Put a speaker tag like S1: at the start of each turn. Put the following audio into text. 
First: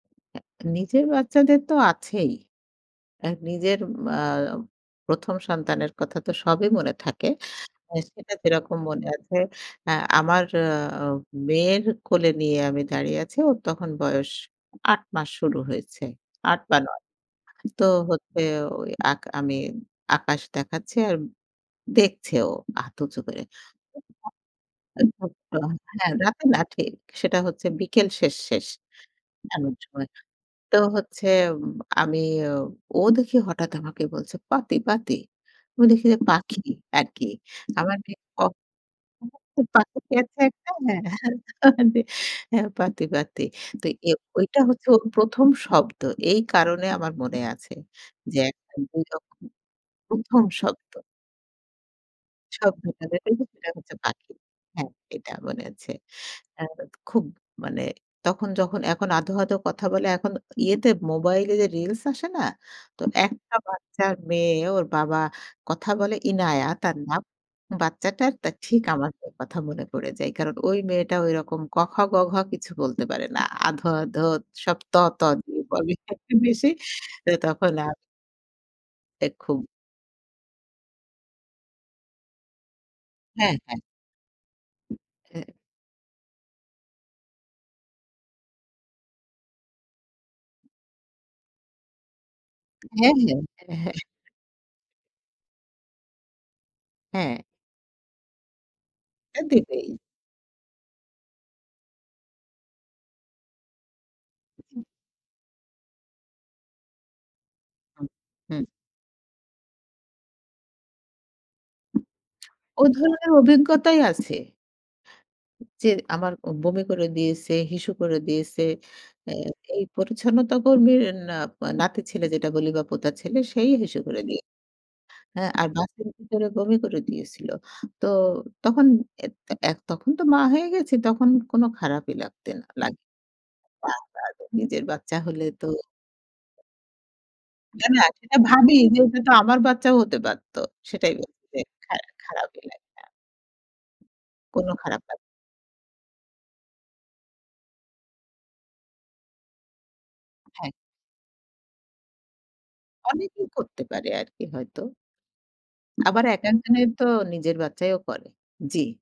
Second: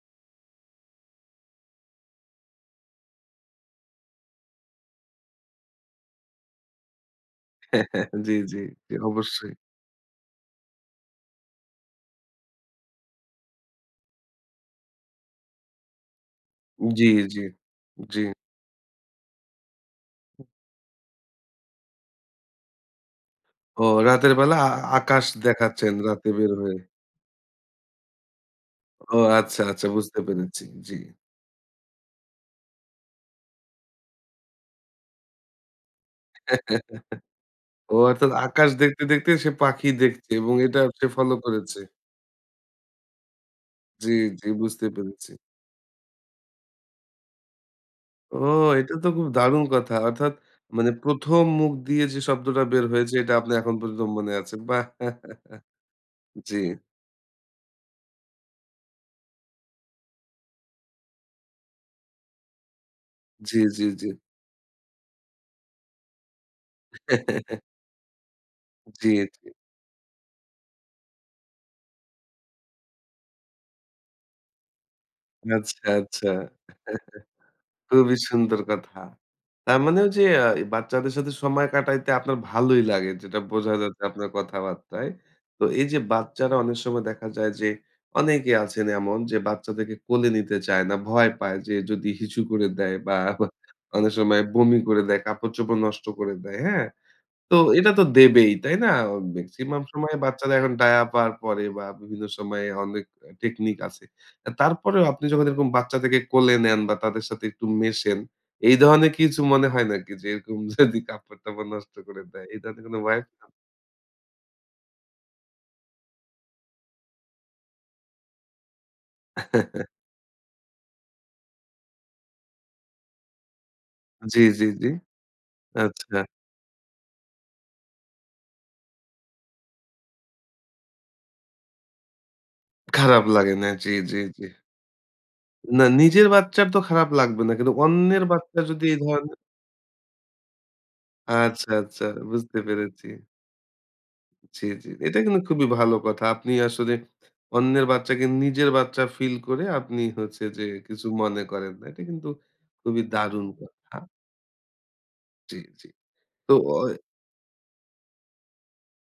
S1: নিজের বাচ্চাদের তো আছেই। অ্যা নিজের ম আ ১ম সন্তানের কথা তো সবই মনে থাকে। অ্যা সেটা
S2: জ্বী, জ্বী,
S1: যেরকম
S2: জ্বী
S1: মনে আছে
S2: অবশ্যই।
S1: অ্যা আমার আ মেয়ের কোলে নিয়ে আমি দাঁড়িয়ে আছি। ওর তখন বয়স ৮ মাস শুরু হয়েছে, ৮ বা ৯
S2: জ্বী, জ্বী,
S1: তো
S2: জ্বী।
S1: হচ্ছে ওই আক আমি আকাশ দেখাচ্ছি আর দেখছে ও হাত উঁচু করে
S2: ও রাতের বেলা আ আকাশ
S1: [unintelligible]
S2: দেখাচ্ছেন
S1: হ্যাঁ,
S2: রাতে
S1: রাতে
S2: বের
S1: না
S2: হয়ে?
S1: ঠিক। সেটা হচ্ছে বিকেল শেষ, শেষ
S2: ও আচ্ছা,
S1: এমন
S2: আচ্ছা
S1: সময়।
S2: বুঝতে পেরেছি।
S1: তো
S2: জ্বী।
S1: হচ্ছে উম আমি ও দেখি হঠাৎ আমাকে বলছে, "পাতি, পাতি।" ও দেখি যে পাখি, আরকি।
S2: ও
S1: আমার কি,
S2: অর্থাৎ
S1: প
S2: আকাশ দেখতে, দেখতে
S1: [unintelligible]
S2: সে পাখি
S1: পাখি
S2: দেখছে
S1: পেয়েছে
S2: এবং
S1: একটা,
S2: এটা
S1: হ্যাঁ।
S2: সে
S1: হ্যাঁ,
S2: ফলো করেছে।
S1: [unintelligible] হ্যাঁ, পারতি, পারতি। তো এ
S2: জ্বী, জ্বী,
S1: ঐটা
S2: বুঝতে
S1: হচ্ছে ওর
S2: পেরেছি।
S1: ১ম শব্দ। এই কারণে আমার মনে আছে, যে
S2: ও এটা
S1: এরকম
S2: তো খুব
S1: যখন
S2: দারুণ কথা! অর্থাৎ
S1: ১ম
S2: মানে
S1: শব্দ
S2: ১ম মুখ দিয়ে যে শব্দটা বের
S1: শব্দটা
S2: হয়েছে
S1: যেটা
S2: এটা
S1: হচ্ছে,
S2: আপনি
S1: সেটা
S2: এখন
S1: হচ্ছে
S2: পর্যন্ত মনে
S1: পাখি।
S2: আছে। বাহ!
S1: হ্যাঁ এটা মনে আছে।
S2: জ্বী।
S1: আ খুব মানে তখন যখন এখন আধো, আধো কথা বলে এখন ইয়েতে মোবাইলে যে রিলস আসে না, তো একটা
S2: জ্বী, জ্বী,
S1: বাচ্চা
S2: জ্বী।
S1: মেয়ে ওর বাবা কথা বলে, ইনায়া তার নাম বাচ্চাটার ঠিক আমার
S2: জ্বী,
S1: মেয়ের
S2: জ্বী।
S1: কথা মনে পড়ে যায়। কারণ ঐ মেয়েটা ঐরকম ক খ গ ঘ কিছু বলতে পারে না। আধো, আধো সব ত, ত দিয়ে
S2: আচ্ছা,
S1: বলে
S2: আচ্ছা।
S1: একটু বেশি তো তখন আর
S2: খুবই সুন্দর কথা।
S1: এ খুব।
S2: তার মানে যে আ বাচ্চাদের সাথে সময় কাটাইতে আপনার ভালোই লাগে। যেটা
S1: হ্যাঁ,
S2: বোঝা
S1: হ্যাঁ।
S2: যাচ্ছে আপনার কথাবার্তায়।
S1: এ
S2: তো এই যে বাচ্চারা অনেক সময় দেখা যায় যে অনেকেই আছেন এমন যে বাচ্চাদেরকে কোলে নিতে চায় না। ভয় পায় যে যদি হিসু করে দেয়
S1: হ্যাঁ,
S2: বা
S1: হ্যাঁ, হ্যাঁ, হ্যাঁ।
S2: অনেক সময় বমি করে দেয়, কাপড়-চোপড় নষ্ট করে দেয়। হ্যাঁ?
S1: হ্যাঁ।
S2: তো এটা তো দেবেই। তাই না?
S1: এ
S2: মেক্সিমাম
S1: দেবেই।
S2: সময় বাচ্চারা এখন ডায়াপার পরে বা বিভিন্ন সময়ে অনেক টেকনিক আছে।
S1: [unintelligible]
S2: তারপরেও আপনি যখন এরকম বাচ্চাদেরকে কোলে নেন বা তাদের সাথে একটু
S1: [unintelligible]
S2: মেশেন
S1: হুম।
S2: এই ধরনের কিছু মনে হয় নাকি যে এরকম যদি কাপড়-টাপড় নষ্ট করে দেয়, এই
S1: ও
S2: ধরনের কোনো ভয়
S1: ধরনের
S2: আছে?
S1: অভিজ্ঞতাই আছে যে আমার অ বমি করে দিয়েছে, হিসু করে দিয়েছে। অ্যা এই পরিচ্ছন্নতা কর্মীর না নাতির ছেলে যেটা বলি বা পোতার ছেলে সেই হিসু করে
S2: জ্বী,
S1: দিয়ে।
S2: জ্বী, জ্বী,
S1: হ্যাঁ, আর বাসের
S2: আচ্ছা।
S1: ভিতরে বমি করে দিয়েছিল। তো তখন এ এত তখন তো মা হয়ে গেছে তখন কোন খারাপই লাগতে না লাগে
S2: খারাপ লাগে না, জ্বী, জ্বী, জ্বী।
S1: [unintelligible] নিজের বাচ্চা হলে তো
S2: না, নিজের বাচ্চার তো খারাপ লাগবে না। কিন্তু
S1: না, না,
S2: অন্যের
S1: সেটা
S2: বাচ্চা
S1: ভাবি
S2: যদি এ
S1: যে এটা তো
S2: ধরনের
S1: আমার বাচ্চাও হতে পারত। সেটাই বলছি যে
S2: আচ্ছা, আচ্ছা,
S1: খারা
S2: বুঝতে
S1: খারাপই লাগে
S2: পেরেছি। জ্বী,
S1: কোনো
S2: জ্বী।
S1: খারাপ লাগে।
S2: এটা কিন্তু খুবই ভালো কথা। আপনি আসলে অন্যের বাচ্চাকে নিজের বাচ্চা ফিল করে আপনি হচ্ছে যে
S1: হ্যাঁ।
S2: কিছু মনে করেন না। এটা কিন্তু খুবই দারুণ
S1: অনেকেই করতে
S2: কথা।
S1: পারে আরকি হয়তো।
S2: জ্বী, জ্বী।
S1: আবার
S2: তো
S1: একেক
S2: আ
S1: জনের
S2: এ
S1: তো নিজের বাচ্চাইও করে। জ্বী।